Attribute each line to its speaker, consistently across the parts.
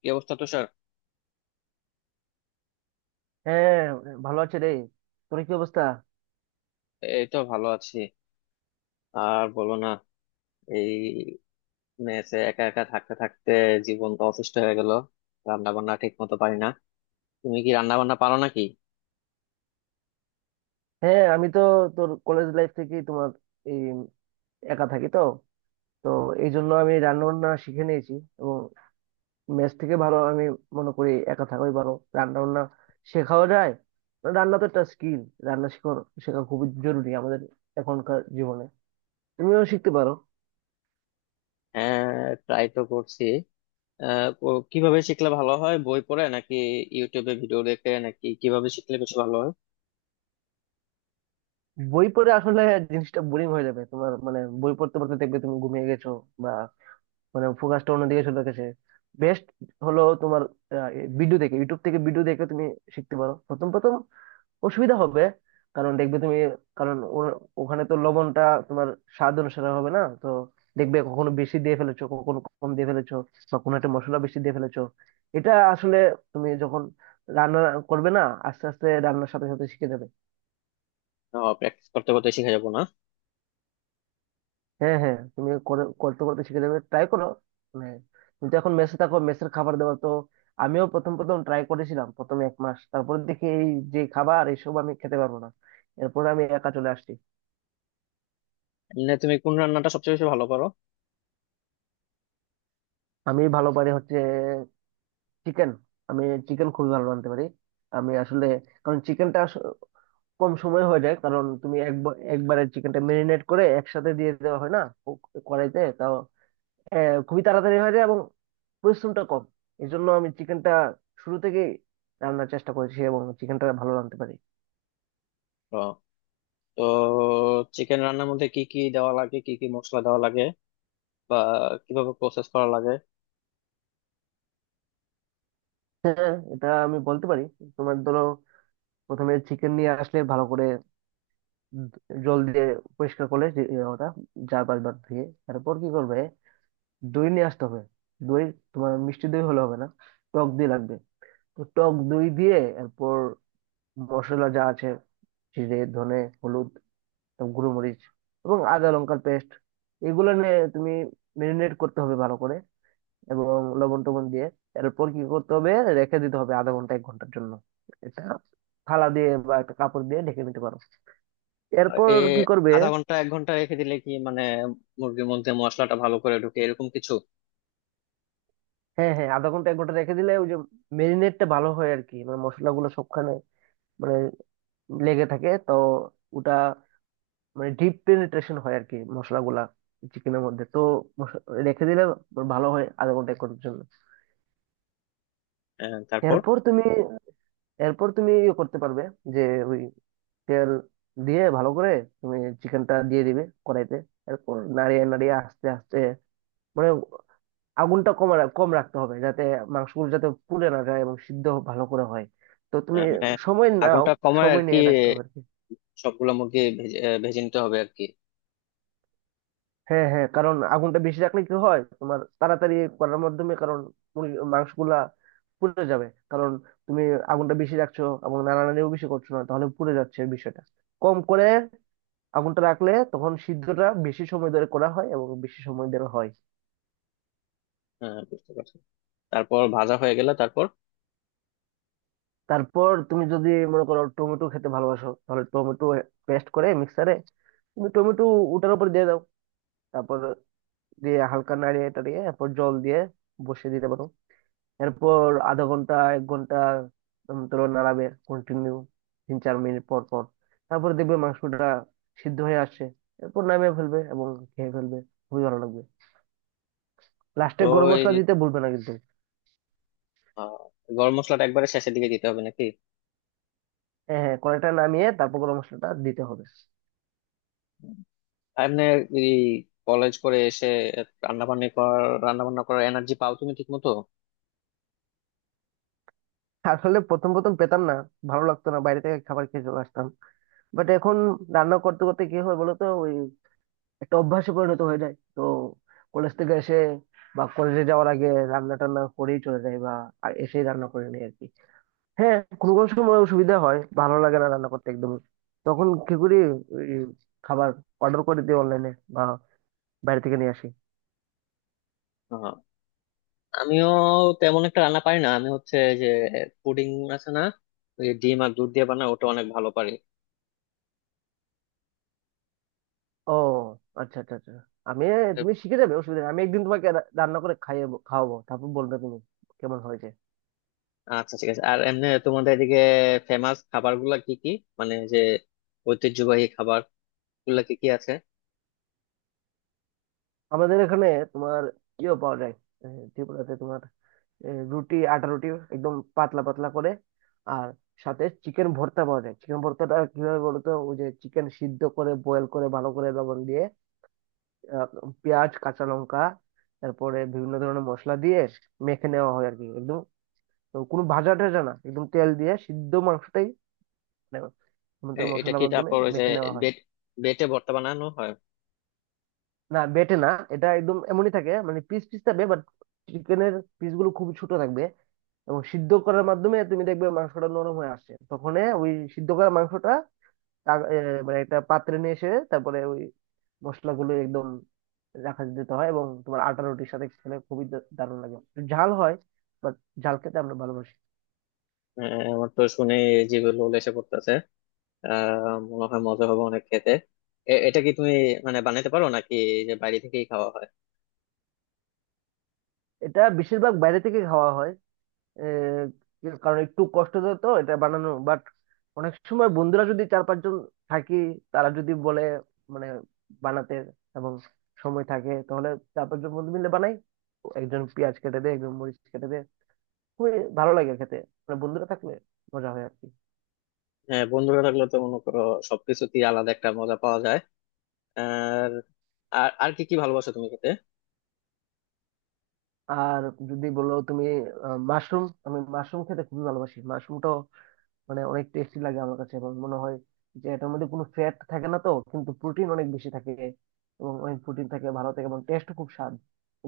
Speaker 1: কি অবস্থা তুষার?
Speaker 2: হ্যাঁ, ভালো আছে রে। তোর কি অবস্থা?
Speaker 1: এই তো ভালো আছি। আর বলো না, এই মেসে একা একা থাকতে থাকতে জীবনটা অসুস্থ হয়ে গেল। রান্না বান্না ঠিক মতো পারি না। তুমি কি রান্না বান্না পারো নাকি?
Speaker 2: হ্যাঁ, আমি তো তোর কলেজ লাইফ থেকে তোমার এই একা থাকি তো। তো এই জন্য আমি রান্না বান্না শিখে নিয়েছি, এবং মেস থেকে ভালো আমি মনে করি একা থাকাই ভালো। রান্না বান্না শেখাও যায়। রান্না তো একটা স্কিল। রান্না শেখা শেখা খুবই জরুরি আমাদের এখনকার জীবনে। তুমিও শিখতে পারো।
Speaker 1: হ্যাঁ, ট্রাই তো করছি। কিভাবে শিখলে ভালো হয়? বই পড়ে নাকি ইউটিউবে ভিডিও দেখে নাকি কিভাবে শিখলে বেশি ভালো হয়?
Speaker 2: বই পড়ে আসলে জিনিসটা বোরিং হয়ে যাবে তোমার, মানে বই পড়তে পড়তে দেখবে তুমি ঘুমিয়ে গেছো, মানে ফোকাসটা অন্যদিকে চলে গেছে। বেস্ট হলো তোমার ভিডিও দেখে, ইউটিউব থেকে ভিডিও দেখে তুমি শিখতে পারো। প্রথম প্রথম অসুবিধা হবে, কারণ দেখবে তুমি, কারণ ওখানে তো লবণটা তোমার স্বাদ অনুসারে হবে না তো। দেখবে কখনো বেশি দিয়ে ফেলেছো, কখনো কম দিয়ে ফেলেছো, বা কোনো একটা মশলা বেশি দিয়ে ফেলেছো। এটা আসলে তুমি যখন রান্না করবে না, আস্তে আস্তে রান্নার সাথে সাথে শিখে যাবে।
Speaker 1: প্র্যাকটিস করতে করতে শিখে যাবো না?
Speaker 2: হ্যাঁ, হ্যাঁ, তুমি করতে করতে শিখে যাবে, ট্রাই করো। মানে তুমি তো এখন মেসে থাকো, মেসের খাবার দাবার তো। আমিও প্রথম প্রথম ট্রাই করেছিলাম প্রথম 1 মাস, তারপরে দেখি এই যে খাবার এইসব আমি খেতে পারবো না। এরপর আমি একা চলে আসছি।
Speaker 1: এমনি তুমি কোন রান্নাটা সবচেয়ে বেশি ভালো পারো?
Speaker 2: আমি ভালো পারি হচ্ছে চিকেন। আমি চিকেন খুবই ভালো রাঁধতে পারি। আমি আসলে, কারণ চিকেনটা কম সময় হয়ে যায়, কারণ তুমি একবার, একবারে চিকেনটা মেরিনেট করে একসাথে দিয়ে দেওয়া হয় না। ও- কড়াইতে তাও খুবই তাড়াতাড়ি হয়ে যায়, এবং পরিশ্রমটা কম। এই জন্য আমি চিকেনটা শুরু থেকে রান্নার চেষ্টা করেছি এবং চিকেনটা ভালো রাঁধতে পারি।
Speaker 1: ও, তো চিকেন রান্নার মধ্যে কি কি দেওয়া লাগে? কি কি মশলা দেওয়া লাগে বা কিভাবে প্রসেস করা লাগে?
Speaker 2: হ্যাঁ, এটা আমি বলতে পারি। তোমার ধরো, প্রথমে চিকেন নিয়ে আসলে ভালো করে জল দিয়ে পরিষ্কার করলে যে- এ ওটা 4-5 বার ধুয়ে, তারপর কি করবে? দই নিয়ে আসতে হবে। দই, তোমার মিষ্টি দই হলে হবে না, টক দই লাগবে। তো টক দই দিয়ে, এরপর মশলা যা আছে— জিরে, ধনে, হলুদ, এবং গুঁড়োমরিচ, এবং আদা লঙ্কার পেস্ট, এগুলো নিয়ে তুমি মেরিনেট করতে হবে ভালো করে, এবং লবণ টবণ দিয়ে। এরপর কি করতে হবে? রেখে দিতে হবে আধা ঘন্টা 1 ঘন্টার জন্য। এটা থালা দিয়ে বা একটা কাপড় দিয়ে ঢেকে নিতে পারো। এরপর
Speaker 1: এ
Speaker 2: কি করবে?
Speaker 1: আধা ঘন্টা এক ঘন্টা রেখে দিলে কি মানে মুরগির মধ্যে মশলাটা ভালো করে ঢুকে এরকম কিছু?
Speaker 2: হ্যাঁ, হ্যাঁ, আধা ঘন্টা 1 ঘন্টা রেখে দিলে ওই যে মেরিনেটটা ভালো হয় আর কি, মানে মশলাগুলো সবখানে, মানে লেগে থাকে তো, ওটা, মানে ডিপ পেনিট্রেশন হয় আর কি মশলাগুলা চিকেনের মধ্যে তো। মশ- রেখে দিলে ভালো হয় আধা ঘন্টা 1 ঘন্টার জন্য।
Speaker 1: তারপর?
Speaker 2: এরপর তুমি, এরপর তুমি ইয়ে করতে পারবে, যে ওই তেল দিয়ে ভালো করে তুমি চিকেনটা দিয়ে দিবে কড়াইতে। এরপর নাড়িয়ে নাড়িয়ে আস্তে আস্তে, মানে আগুনটা কম কম রাখতে হবে যাতে মাংসগুলো যাতে পুড়ে না যায় এবং সিদ্ধ ভালো করে হয়। তো তুমি
Speaker 1: মানে
Speaker 2: সময় নাও,
Speaker 1: আগুনটা কমায় আর
Speaker 2: সময়
Speaker 1: কি?
Speaker 2: নিয়ে রাখতে হবে আর কি।
Speaker 1: সবগুলো মুরগি ভেজে ভেজে নিতে হবে আর কি?
Speaker 2: হ্যাঁ, হ্যাঁ, কারণ আগুনটা বেশি রাখলে কি হয় তোমার, তাড়াতাড়ি করার মাধ্যমে, কারণ মাংসগুলা পুড়ে যাবে, কারণ তুমি আগুনটা বেশি রাখছো এবং নাড়ানাড়িও বেশি করছো না, তাহলে পুড়ে যাচ্ছে বিষয়টা। কম করে আগুনটা রাখলে তখন সিদ্ধটা বেশি সময় ধরে করা হয় এবং বেশি সময় ধরে হয়।
Speaker 1: বুঝতে পারছি। তারপর ভাজা হয়ে গেলে তারপর?
Speaker 2: তারপর তুমি যদি মনে করো টমেটো খেতে ভালোবাসো, তাহলে টমেটো পেস্ট করে মিক্সারে, তুমি টমেটো ওটার উপর দিয়ে দাও। তারপর দিয়ে হালকা নাড়িয়ে টাড়িয়ে এরপর জল দিয়ে বসিয়ে দিতে পারো। এরপর আধা ঘন্টা 1 ঘন্টা ধরো নাড়াবে কন্টিনিউ 3-4 মিনিট পর পর। তারপর দেখবে মাংসটা সিদ্ধ হয়ে আসছে। এরপর নামিয়ে ফেলবে এবং খেয়ে ফেলবে, খুবই ভালো লাগবে।
Speaker 1: তো
Speaker 2: লাস্টে গরম
Speaker 1: ওই
Speaker 2: মশলা দিতে ভুলবে না কিন্তু।
Speaker 1: আহ, গরম মশলাটা একবারে শেষের দিকে দিতে হবে নাকি?
Speaker 2: হ্যাঁ, হ্যাঁ, কড়াইটা নামিয়ে তারপর গরম মশলাটা দিতে হবে।
Speaker 1: এমনি এই কলেজ করে এসে রান্না বান্না করার এনার্জি পাও তুমি ঠিক মতো?
Speaker 2: আসলে প্রথম প্রথম পেতাম না, ভালো লাগতো না, বাইরে থেকে খাবার খেয়ে চলে আসতাম। বাট এখন রান্না করতে করতে কি হয় বলতো, ওই একটা অভ্যাসে পরিণত হয়ে যায় তো। কলেজ থেকে এসে বা কলেজে যাওয়ার আগে রান্না টান্না করেই চলে যায়, বা আর এসেই রান্না করে নিই আর কি। হ্যাঁ, কোনো কোনো সময় অসুবিধা হয়, ভালো লাগে না রান্না করতে একদমই। তখন কি করি? ওই খাবার অর্ডার করে দিই অনলাইনে, বা বাইরে থেকে নিয়ে আসি।
Speaker 1: আমিও তেমন একটা রান্না পারি না। আমি হচ্ছে যে পুডিং আছে না, ওই ডিম আর দুধ দিয়ে বানায়, ওটা অনেক ভালো পারি।
Speaker 2: ও, আচ্ছা, আচ্ছা, আচ্ছা। আমি তুমি শিখে যাবে, অসুবিধা নেই, আমি একদিন তোমাকে রান্না করে খাইয়ে খাওয়াবো, তারপর বলবে তুমি কেমন হয়েছে।
Speaker 1: আচ্ছা, ঠিক আছে। আর এমনি তোমাদের এদিকে ফেমাস খাবার গুলা কি কি? মানে যে ঐতিহ্যবাহী খাবার গুলা কি কি আছে?
Speaker 2: আমাদের এখানে তোমার ইয়েও পাওয়া যায়, এ, ত্রিপুরাতে তোমার রুটি, আটা রুটি একদম পাতলা পাতলা করে, আর সাথে চিকেন ভর্তা পাওয়া যায়। চিকেন ভর্তাটা কিভাবে বলো তো, ওই যে চিকেন সিদ্ধ করে বয়েল করে ভালো করে লবণ দিয়ে, আহ, পেঁয়াজ, কাঁচা লঙ্কা, তারপরে বিভিন্ন ধরনের মশলা দিয়ে মেখে নেওয়া হয় আর কি, একদম, কোনো ভাজা টাজা না, একদম তেল দিয়ে সিদ্ধ মাংসটাই, মানে সমুদ্র
Speaker 1: এ- এটা
Speaker 2: মশলার
Speaker 1: কি
Speaker 2: মাধ্যমে
Speaker 1: তারপর ওই যে
Speaker 2: মেখে নেওয়া হয়।
Speaker 1: বেট বেটে ভর্তা বানানো হয়?
Speaker 2: না, বেটে না, এটা একদম এমনই থাকে, মানে পিস পিস থাকবে। বাট চিকেনের পিস গুলো খুব ছোট থাকবে এবং সিদ্ধ করার মাধ্যমে তুমি দেখবে মাংসটা নরম হয়ে আসছে তখন, ওই সিদ্ধ করা মাংসটা তা- এ, মানে একটা পাত্রে নিয়ে এসে, তারপরে ওই মশলাগুলো একদম রাখা দিতে হয়, এবং তোমার আটা রুটির সাথে খেলে খুবই দারুণ লাগে, একটু ঝাল হয় বাট ঝাল খেতে আমরা ভালোবাসি।
Speaker 1: আহ, আমার তো শুনে জিভে লোল এসে পড়তেছে। আহ, মনে হয় মজা হবে অনেক খেতে। এ- এটা কি তুমি মানে বানাইতে পারো নাকি যে বাইরে থেকেই খাওয়া হয়?
Speaker 2: এটা বেশিরভাগ বাইরে থেকে খাওয়া হয়, এ, কারণ একটু কষ্ট তো তো এটা বানানো। বাট অনেক সময় বন্ধুরা যদি 4-5 জন থাকি, তারা যদি বলে মানে বানাতে, এবং সময় থাকে, তাহলে 4-5 জন বন্ধু মিলে বানাই। একজন পেঁয়াজ কেটে দেয়, একজন মরিচ কেটে দেয়, খুবই ভালো লাগে খেতে, মানে বন্ধুরা থাকলে মজা হয় আর কি।
Speaker 1: হ্যাঁ, বন্ধুরা থাকলে তো মনে করো সবকিছুতেই আলাদা একটা মজা পাওয়া যায়। আর আর আর কি কি ভালোবাসো তুমি খেতে?
Speaker 2: আর যদি বলো তুমি, মাশরুম। আমি মাশরুম খেতে খুবই ভালোবাসি, মাশরুমটাও মানে অনেক টেস্টি লাগে আমার কাছে, এবং মনে হয় যে এটার মধ্যে কোনো ফ্যাট থাকে না তো, কিন্তু প্রোটিন অনেক বেশি থাকে এবং অনেক প্রোটিন থাকে, ভালো থাকে এবং টেস্ট, খুব স্বাদ।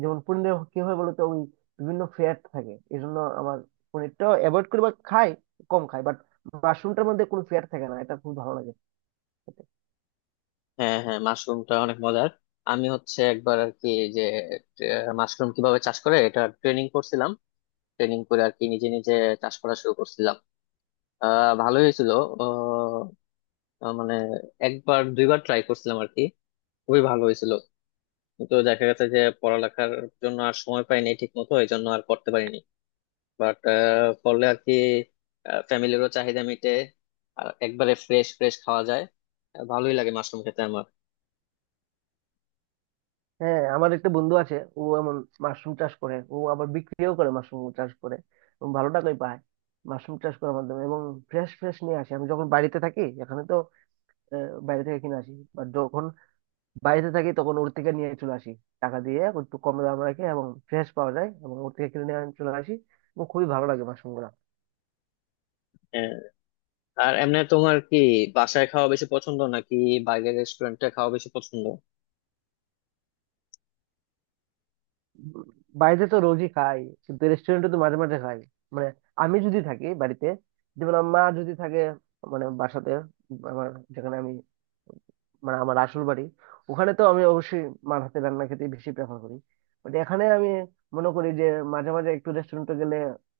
Speaker 2: যেমন পনিরে কি হয় বলতো, ওই বিভিন্ন ফ্যাট থাকে, এই জন্য আমার পনিরটা অ্যাভয়েড করি বা খাই কম খাই। বাট মাশরুমটার মধ্যে কোনো ফ্যাট থাকে না, এটা খুব ভালো লাগে খেতে।
Speaker 1: হ্যাঁ হ্যাঁ, মাশরুমটা অনেক মজার। আমি হচ্ছে একবার আর কি যে মাশরুম কিভাবে চাষ করে এটা ট্রেনিং করছিলাম। ট্রেনিং করে আর কি নিজে নিজে চাষ করা শুরু করছিলাম। আহ, ভালোই হয়েছিল। আহ, আহ, মানে একবার দুইবার ট্রাই করছিলাম আর কি, খুবই ভালো হয়েছিল। কিন্তু দেখা গেছে যে পড়ালেখার জন্য আর সময় পাইনি ঠিক মতো, এই জন্য আর করতে পারিনি। বাট করলে আর কি ফ্যামিলিরও চাহিদা মিটে, আর একবারে ফ্রেশ ফ্রেশ খাওয়া যায়। ভালোই লাগে মাশরুম খেতে আমার।
Speaker 2: হ্যাঁ, আমার একটা বন্ধু আছে, ও এমন মাশরুম চাষ করে, ও আবার বিক্রিও করে মাশরুম চাষ করে এবং ভালো টাকাই পায় মাশরুম চাষ করার মাধ্যমে, এবং ফ্রেশ ফ্রেশ নিয়ে আসে। আমি যখন বাড়িতে থাকি এখানে তো বাইরে থেকে কিনে আসি, বা যখন বাইরে থাকি তখন ওর থেকে নিয়ে চলে আসি টাকা দিয়ে। এখন একটু কম দাম রাখে এবং ফ্রেশ পাওয়া যায় এবং ওর থেকে কিনে নিয়ে আমি চলে আসি, এবং খুবই ভালো লাগে মাশরুমগুলা।
Speaker 1: আহ, আর এমনি তোমার কি বাসায় খাওয়া বেশি পছন্দ নাকি বাইরের রেস্টুরেন্টে খাওয়া বেশি পছন্দ?
Speaker 2: বাইরে তো রোজই খাই, কিন্তু রেস্টুরেন্টে তো মাঝে মাঝে খাই। মানে আমি যদি থাকি বাড়িতে, যেমন আমার মা যদি থাকে মানে বাসাতে, আমার, যেখানে আমি, মানে আমার আসল বাড়ি, ওখানে তো আমি অবশ্যই মার হাতে রান্না খেতে বেশি প্রেফার করি। বাট এখানে আমি মনে করি যে মাঝে মাঝে একটু রেস্টুরেন্টে গেলে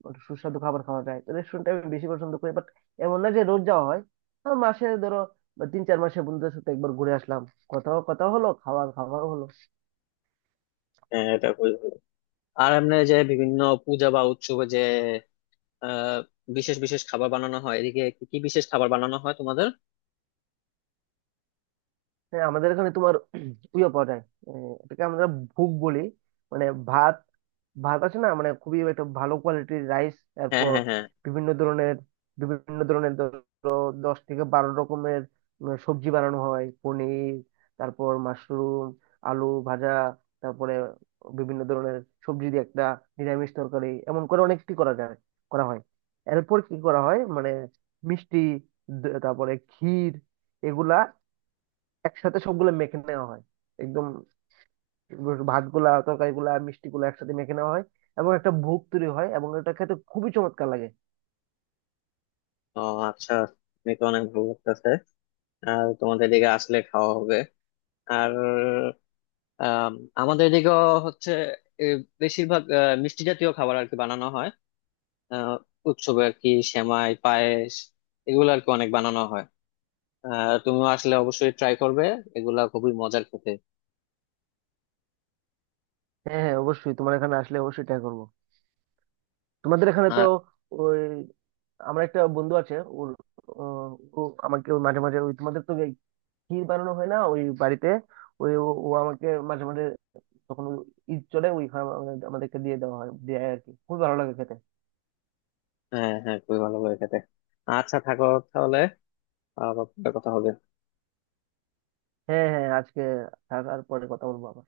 Speaker 2: একটু সুস্বাদু খাবার খাওয়া যায় তো, রেস্টুরেন্টে আমি বেশি পছন্দ করি। বাট এমন না যে রোজ যাওয়া হয়, হ্যাঁ, মাসে ধরো বা 3-4 মাসে বন্ধুদের সাথে একবার ঘুরে আসলাম, কথাও কথা হলো, খাওয়া খাওয়াও হলো।
Speaker 1: হ্যাঁ, এটা খুবই ভালো। আর এমনি যে বিভিন্ন পূজা বা উৎসবে যে আহ বিশেষ বিশেষ খাবার বানানো হয়, এদিকে কি কি বিশেষ খাবার বানানো হয় তোমাদের?
Speaker 2: হ্যাঁ, আমাদের এখানে তোমার ইয়ে পাওয়া যায়, এটাকে আমরা ভুগ বলি। মানে ভাত, ভাত আছে না, মানে খুবই একটা ভালো কোয়ালিটির রাইস,
Speaker 1: হ্যাঁ
Speaker 2: তারপর
Speaker 1: হ্যাঁ হ্যাঁ।
Speaker 2: বিভিন্ন ধরনের বিভিন্ন ধরনের ধরো 10 থেকে 12 রকমের সবজি বানানো হয়— পনির, তারপর মাশরুম, আলু ভাজা, তারপরে বিভিন্ন ধরনের সবজি দিয়ে একটা নিরামিষ তরকারি এমন করে অনেকটি করা যায়, করা হয়। এরপর কি করা হয় মানে মিষ্টি, তারপরে ক্ষীর, এগুলা একসাথে সবগুলো মেখে নেওয়া হয়। একদম ভাত গুলা, তরকারি গুলা, মিষ্টি গুলা একসাথে মেখে নেওয়া হয়, এবং একটা ভোগ তৈরি হয়, এবং এটা খেতে খুবই চমৎকার লাগে।
Speaker 1: ও, আচ্ছা। তুমি তো অনেক ভালো লাগতেছে। আর তোমাদের এদিকে আসলে খাওয়া হবে। আর আম, আমাদের এদিকেও হচ্ছে এ, বেশিরভাগ মিষ্টি জাতীয় খাবার আর কি বানানো হয়। আহ, উৎসবে আর কি সেমাই পায়েস এগুলো আর কি অনেক বানানো হয়। তুমিও আসলে অবশ্যই ট্রাই করবে, এগুলা খুবই মজার খেতে।
Speaker 2: হ্যাঁ, হ্যাঁ, অবশ্যই তোমার এখানে আসলে অবশ্যই ট্রাই করবো। তোমাদের এখানে তো
Speaker 1: আর
Speaker 2: ওই, আমার একটা বন্ধু আছে, ওর, ও ও আমাকে ওই মাঝে মাঝে, ওই তোমাদের তো এই ক্ষীর বানানো হয় না ওই বাড়িতে, ওই ও ও আমাকে মাঝে মাঝে যখন ওই ঈদ চলে, ওই খাবার আমাদেরকে দিয়ে দেওয়া হয় দেয় আর কি, খুবই ভালো লাগে খেতে।
Speaker 1: হ্যাঁ হ্যাঁ, খুবই ভালো করে খেতে। আচ্ছা থাকো তাহলে, আবার পরে কথা হবে।
Speaker 2: হ্যাঁ, হ্যাঁ, আজকে থাকার পরে কথা বলবো আবার।